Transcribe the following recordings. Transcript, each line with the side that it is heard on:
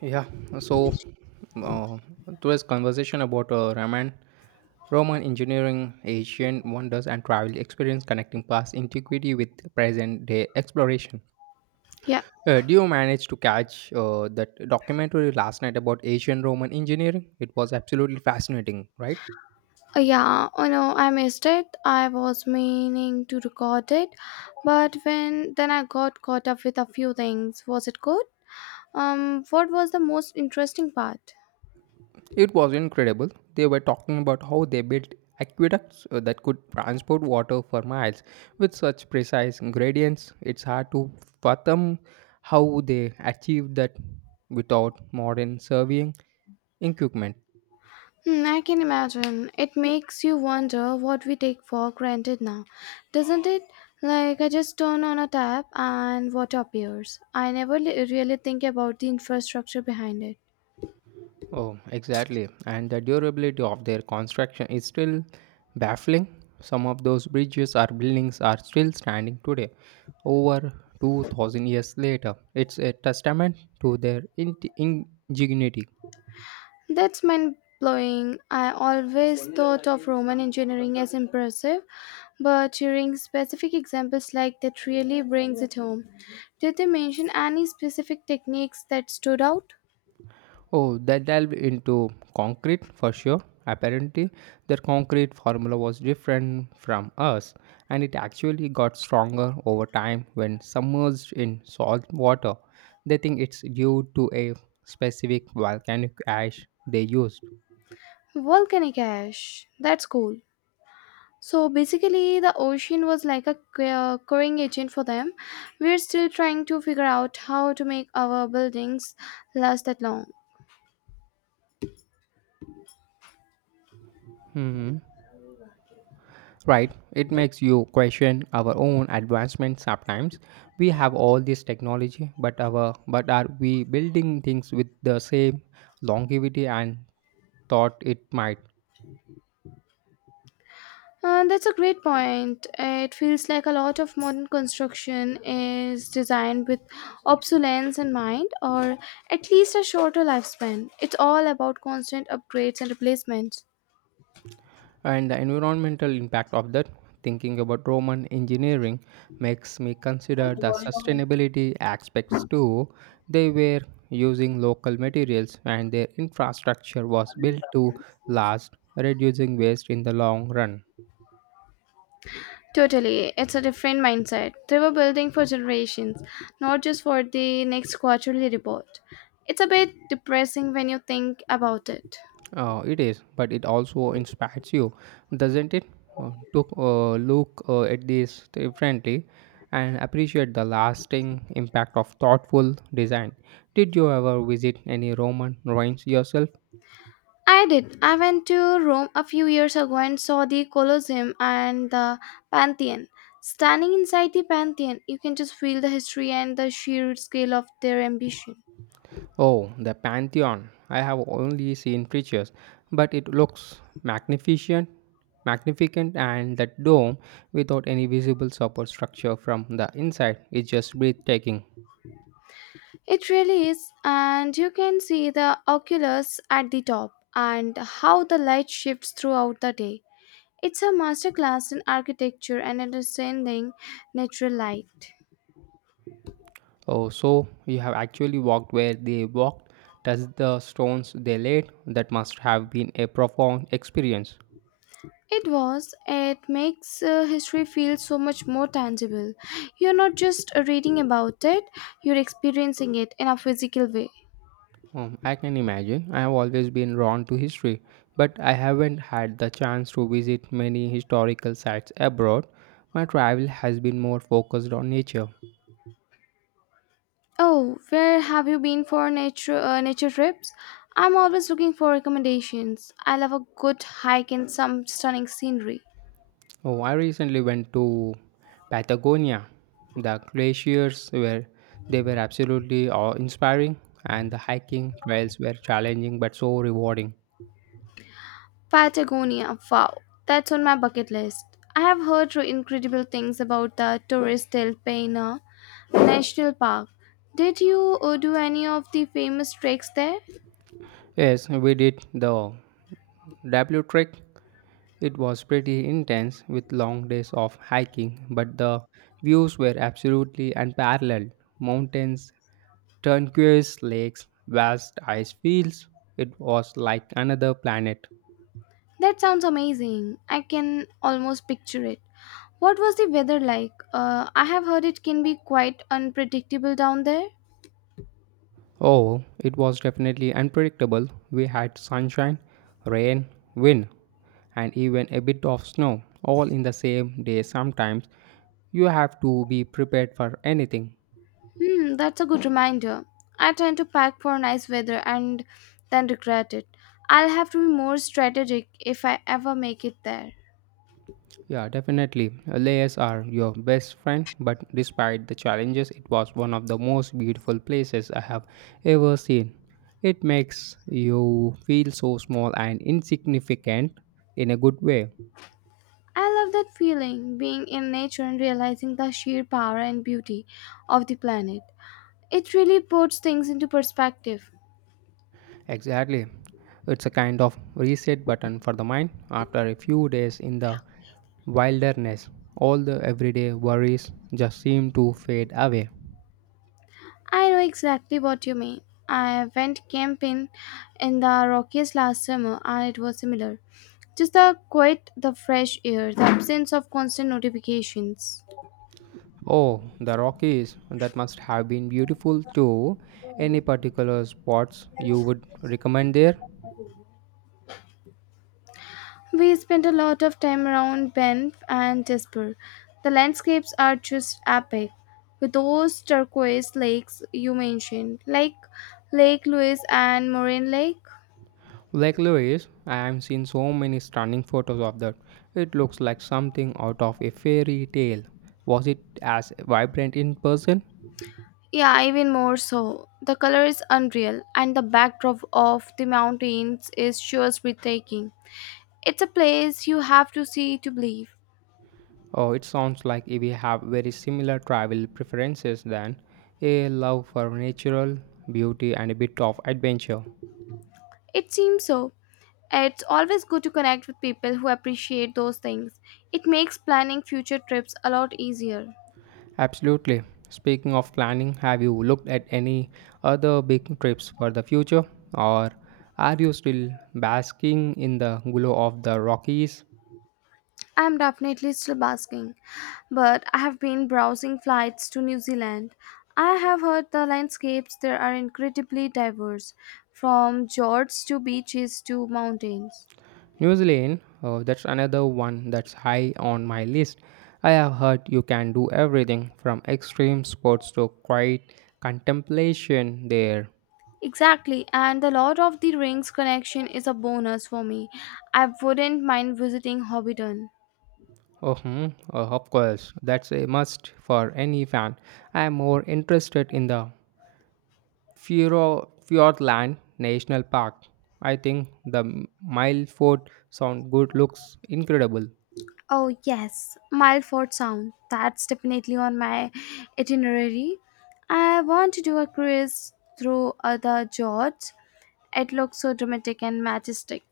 right: Yeah, so uh, today's conversation about Roman engineering, ancient wonders, and travel experience connecting past antiquity with present day exploration.
left: Yeah,
right: Do you manage to catch that documentary last night about ancient Roman engineering? It was absolutely fascinating, right?
left: yeah, oh no, I missed it. I was meaning to record it, but when then I got caught up with a few things. Was it good? What was the most interesting part?
right: It was incredible. They were talking about how they built aqueducts that could transport water for miles with such precise gradients. It's hard to fathom how they achieved that without modern surveying equipment.
left: Hmm, I can imagine. It makes you wonder what we take for granted now, doesn't it? Like, I just turn on a tap and water appears. I never really think about the infrastructure behind it.
right: Oh, exactly. And the durability of their construction is still baffling. Some of those bridges or buildings are still standing today, over 2000 years later. It's a testament to their ingenuity.
left: That's mind blowing. I always thought of Roman engineering as impressive, but hearing specific examples like that really brings it home. Did they mention any specific techniques that stood out?
right: Oh, they delved into concrete for sure. Apparently, their concrete formula was different from us, and it actually got stronger over time when submerged in salt water. They think it's due to a specific volcanic ash they used.
left: Volcanic ash. That's cool. So basically, the ocean was like a curing agent for them. We're still trying to figure out how to make our buildings last that long.
right: Hmm. Right, it makes you question our own advancement sometimes. We have all this technology, but are we building things with the same longevity and thought it might?
left: That's a great point. It feels like a lot of modern construction is designed with obsolescence in mind, or at least a shorter lifespan. It's all about constant upgrades and replacements.
right: And the environmental impact of that, thinking about Roman engineering, makes me consider the sustainability aspects too. They were using local materials and their infrastructure was built to last, reducing waste in the long run.
left: Totally, it's a different mindset. They were building for generations, not just for the next quarterly report. It's a bit depressing when you think about it.
right: It is, but it also inspires you, doesn't it? To look at this differently and appreciate the lasting impact of thoughtful design. Did you ever visit any Roman ruins yourself?
left: I did. I went to Rome a few years ago and saw the Colosseum and the Pantheon. Standing inside the Pantheon, you can just feel the history and the sheer scale of their ambition.
right: Oh, the Pantheon. I have only seen pictures, but it looks magnificent, and that dome without any visible support structure from the inside is just breathtaking.
left: It really is, and you can see the oculus at the top and how the light shifts throughout the day. It's a masterclass in architecture and understanding natural light.
right: Oh, so you have actually walked where they walked, touched the stones they laid. That must have been a profound experience.
left: It was. It makes history feel so much more tangible. You're not just reading about it, you're experiencing it in a physical way.
right: I can imagine. I have always been drawn to history, but I haven't had the chance to visit many historical sites abroad. My travel has been more focused on nature.
left: Oh, where have you been for nature trips? I'm always looking for recommendations. I love a good hike in some stunning scenery.
right: Oh, I recently went to Patagonia. The glaciers were absolutely awe-inspiring, and the hiking trails were challenging but so rewarding.
left: Patagonia, wow, that's on my bucket list. I have heard incredible things about the Torres del Paine National Park. Did you do any of the famous treks there?
right: Yes, we did the W trek. It was pretty intense with long days of hiking, but the views were absolutely unparalleled. Mountains, turquoise lakes, vast ice fields. It was like another planet.
left: That sounds amazing. I can almost picture it. What was the weather like? I have heard it can be quite unpredictable down there.
right: Oh, it was definitely unpredictable. We had sunshine, rain, wind, and even a bit of snow all in the same day sometimes. You have to be prepared for anything.
left: Hmm, that's a good reminder. I tend to pack for nice weather and then regret it. I'll have to be more strategic if I ever make it there.
right: Yeah, definitely. Layers are your best friend, but despite the challenges, it was one of the most beautiful places I have ever seen. It makes you feel so small and insignificant in a good way.
left: I love that feeling, being in nature and realizing the sheer power and beauty of the planet. It really puts things into perspective.
right: Exactly. It's a kind of reset button for the mind after a few days in the wilderness. All the everyday worries just seem to fade away.
left: I know exactly what you mean. I went camping in the Rockies last summer and it was similar. Just the quiet, the fresh air, the absence of constant notifications.
right: Oh, the Rockies. That must have been beautiful too. Any particular spots you would recommend there?
left: We spent a lot of time around Banff and Jasper. The landscapes are just epic. With those turquoise lakes you mentioned, like Lake Louise and Moraine Lake.
right: Lake Louise, I have seen so many stunning photos of that. It looks like something out of a fairy tale. Was it as vibrant in person?
left: Yeah, even more so. The color is unreal, and the backdrop of the mountains is sure breathtaking. It's a place you have to see to believe.
right: Oh, it sounds like we have very similar travel preferences then. A love for natural beauty and a bit of adventure.
left: It seems so. It's always good to connect with people who appreciate those things. It makes planning future trips a lot easier.
right: Absolutely. Speaking of planning, have you looked at any other big trips for the future? Or are you still basking in the glow of the Rockies?
left: I'm definitely still basking, but I have been browsing flights to New Zealand. I have heard the landscapes there are incredibly diverse, from fjords to beaches to mountains.
right: New Zealand, that's another one that's high on my list. I have heard you can do everything from extreme sports to quiet contemplation there.
left: Exactly, and the Lord of the Rings connection is a bonus for me. I wouldn't mind visiting Hobbiton.
right: Mhm, of course, that's a must for any fan. I am more interested in the Fjordland National Park. I think the Mileford Sound good looks incredible.
left: Oh, yes, Milford Sound. That's definitely on my itinerary. I want to do a cruise through other George. It looks so dramatic and majestic.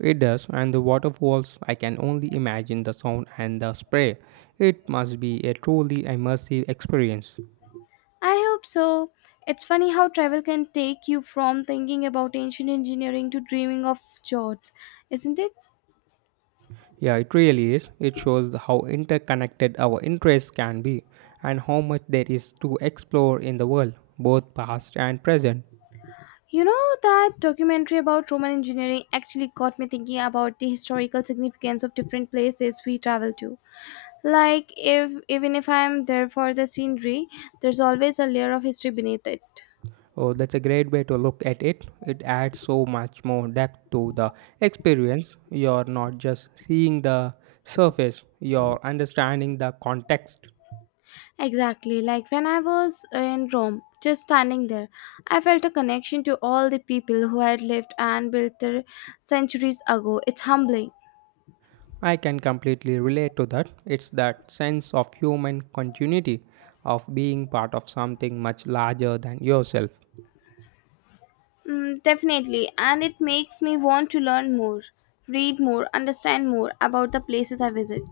right: It does, and the waterfalls, I can only imagine the sound and the spray. It must be a truly immersive experience.
left: I hope so. It's funny how travel can take you from thinking about ancient engineering to dreaming of George, isn't it?
right: Yeah, it really is. It shows how interconnected our interests can be and how much there is to explore in the world, both past and present.
left: You know, that documentary about Roman engineering actually got me thinking about the historical significance of different places we travel to. Like, if even if I'm there for the scenery, there's always a layer of history beneath it.
right: Oh, that's a great way to look at it. It adds so much more depth to the experience. You're not just seeing the surface, you're understanding the context.
left: Exactly, like when I was in Rome, just standing there, I felt a connection to all the people who had lived and built there centuries ago. It's humbling.
right: I can completely relate to that. It's that sense of human continuity, of being part of something much larger than yourself.
left: Mm, definitely, and it makes me want to learn more, read more, understand more about the places I visit.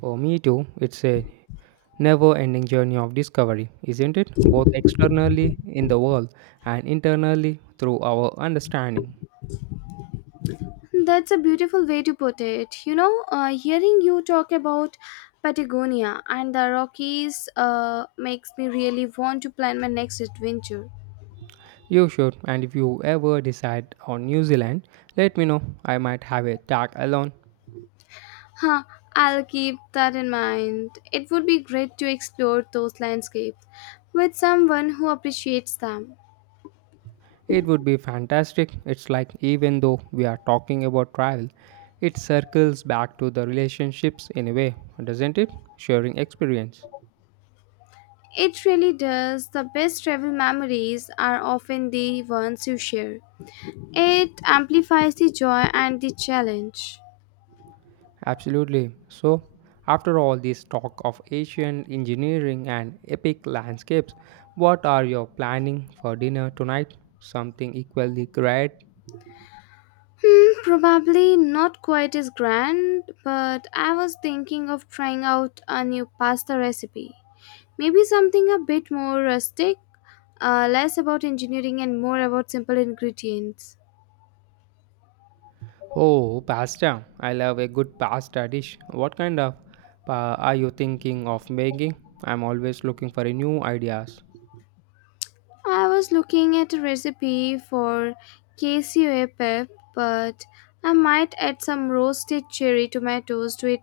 right: Oh, me too. It's a never ending journey of discovery, isn't it? Both externally in the world and internally through our understanding.
left: That's a beautiful way to put it. You know, hearing you talk about Patagonia and the Rockies makes me really want to plan my next adventure.
right: You should, and if you ever decide on New Zealand, let me know. I might have a tag along.
left: Huh, I'll keep that in mind. It would be great to explore those landscapes with someone who appreciates them.
right: It would be fantastic. It's like even though we are talking about travel, it circles back to the relationships in a way, doesn't it? Sharing experience.
left: It really does. The best travel memories are often the ones you share. It amplifies the joy and the challenge.
right: Absolutely. So, after all this talk of Asian engineering and epic landscapes, what are you planning for dinner tonight? Something equally great?
left: Hmm, probably not quite as grand, but I was thinking of trying out a new pasta recipe. Maybe something a bit more rustic, less about engineering and more about simple ingredients.
right: Oh, pasta. I love a good pasta dish. What kind of are you thinking of making? I'm always looking for a new ideas.
left: I was looking at a recipe for KCOA pep, but I might add some roasted cherry tomatoes to it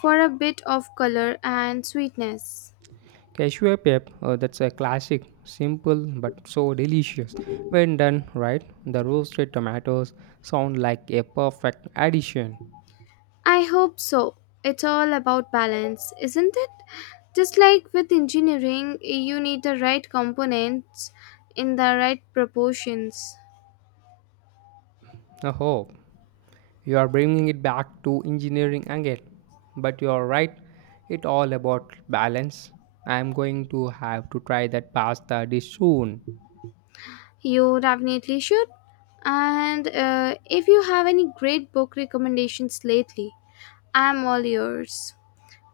left: for a bit of color and sweetness.
right: Cashew pep, that's a classic, simple but so delicious. When done right, the roasted tomatoes sound like a perfect addition.
left: I hope so. It's all about balance, isn't it? Just like with engineering, you need the right components in the right proportions.
right: Oh, you are bringing it back to engineering again. But you are right, it all about balance. I am going to have to try that pasta dish soon.
left: You definitely should. And if you have any great book recommendations lately, I'm all yours.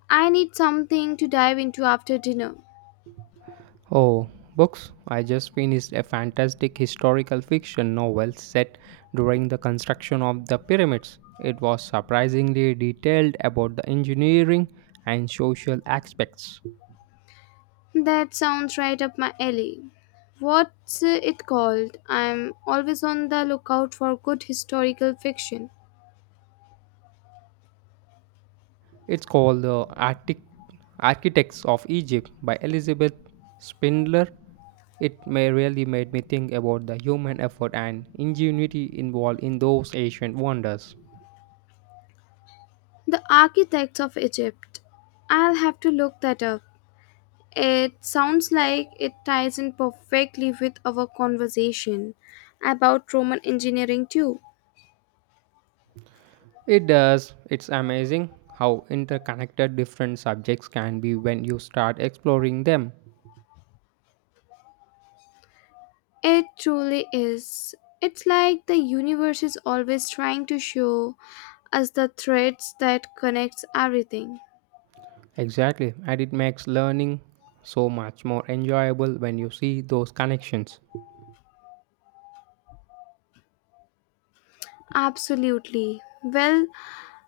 left: I need something to dive into after dinner.
right: Oh, books. I just finished a fantastic historical fiction novel set during the construction of the pyramids. It was surprisingly detailed about the engineering and social aspects.
left: That sounds right up my alley. What's it called? I'm always on the lookout for good historical fiction.
right: It's called The Arctic Architects of Egypt by Elizabeth Spindler. It may really made me think about the human effort and ingenuity involved in those ancient wonders.
left: The Architects of Egypt. I'll have to look that up. It sounds like it ties in perfectly with our conversation about Roman engineering, too.
right: It does. It's amazing how interconnected different subjects can be when you start exploring them.
left: It truly is. It's like the universe is always trying to show us the threads that connects everything.
right: Exactly, and it makes learning so much more enjoyable when you see those connections.
left: Absolutely. Well,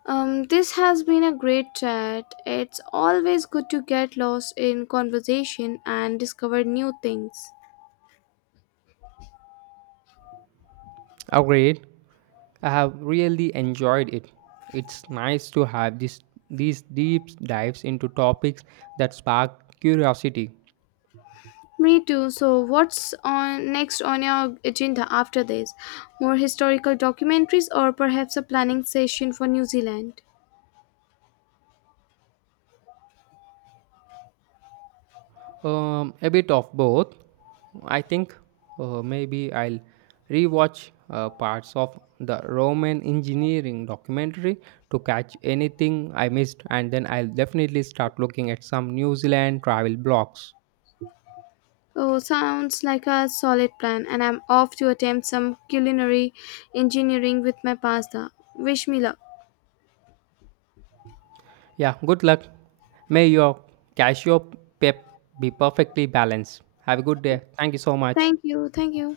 left: this has been a great chat. It's always good to get lost in conversation and discover new things.
right: Agreed. I have really enjoyed it. It's nice to have this these deep dives into topics that spark curiosity.
left: Me too. So, what's on next on your agenda after this? More historical documentaries or perhaps a planning session for New Zealand?
right: A bit of both. I think maybe I'll rewatch parts of the Roman engineering documentary to catch anything I missed, and then I'll definitely start looking at some New Zealand travel blogs.
left: Oh, sounds like a solid plan, and I'm off to attempt some culinary engineering with my pasta. Wish me luck.
right: Yeah, good luck. May your cashew pep be perfectly balanced. Have a good day. Thank you so much.
left: Thank you. Thank you.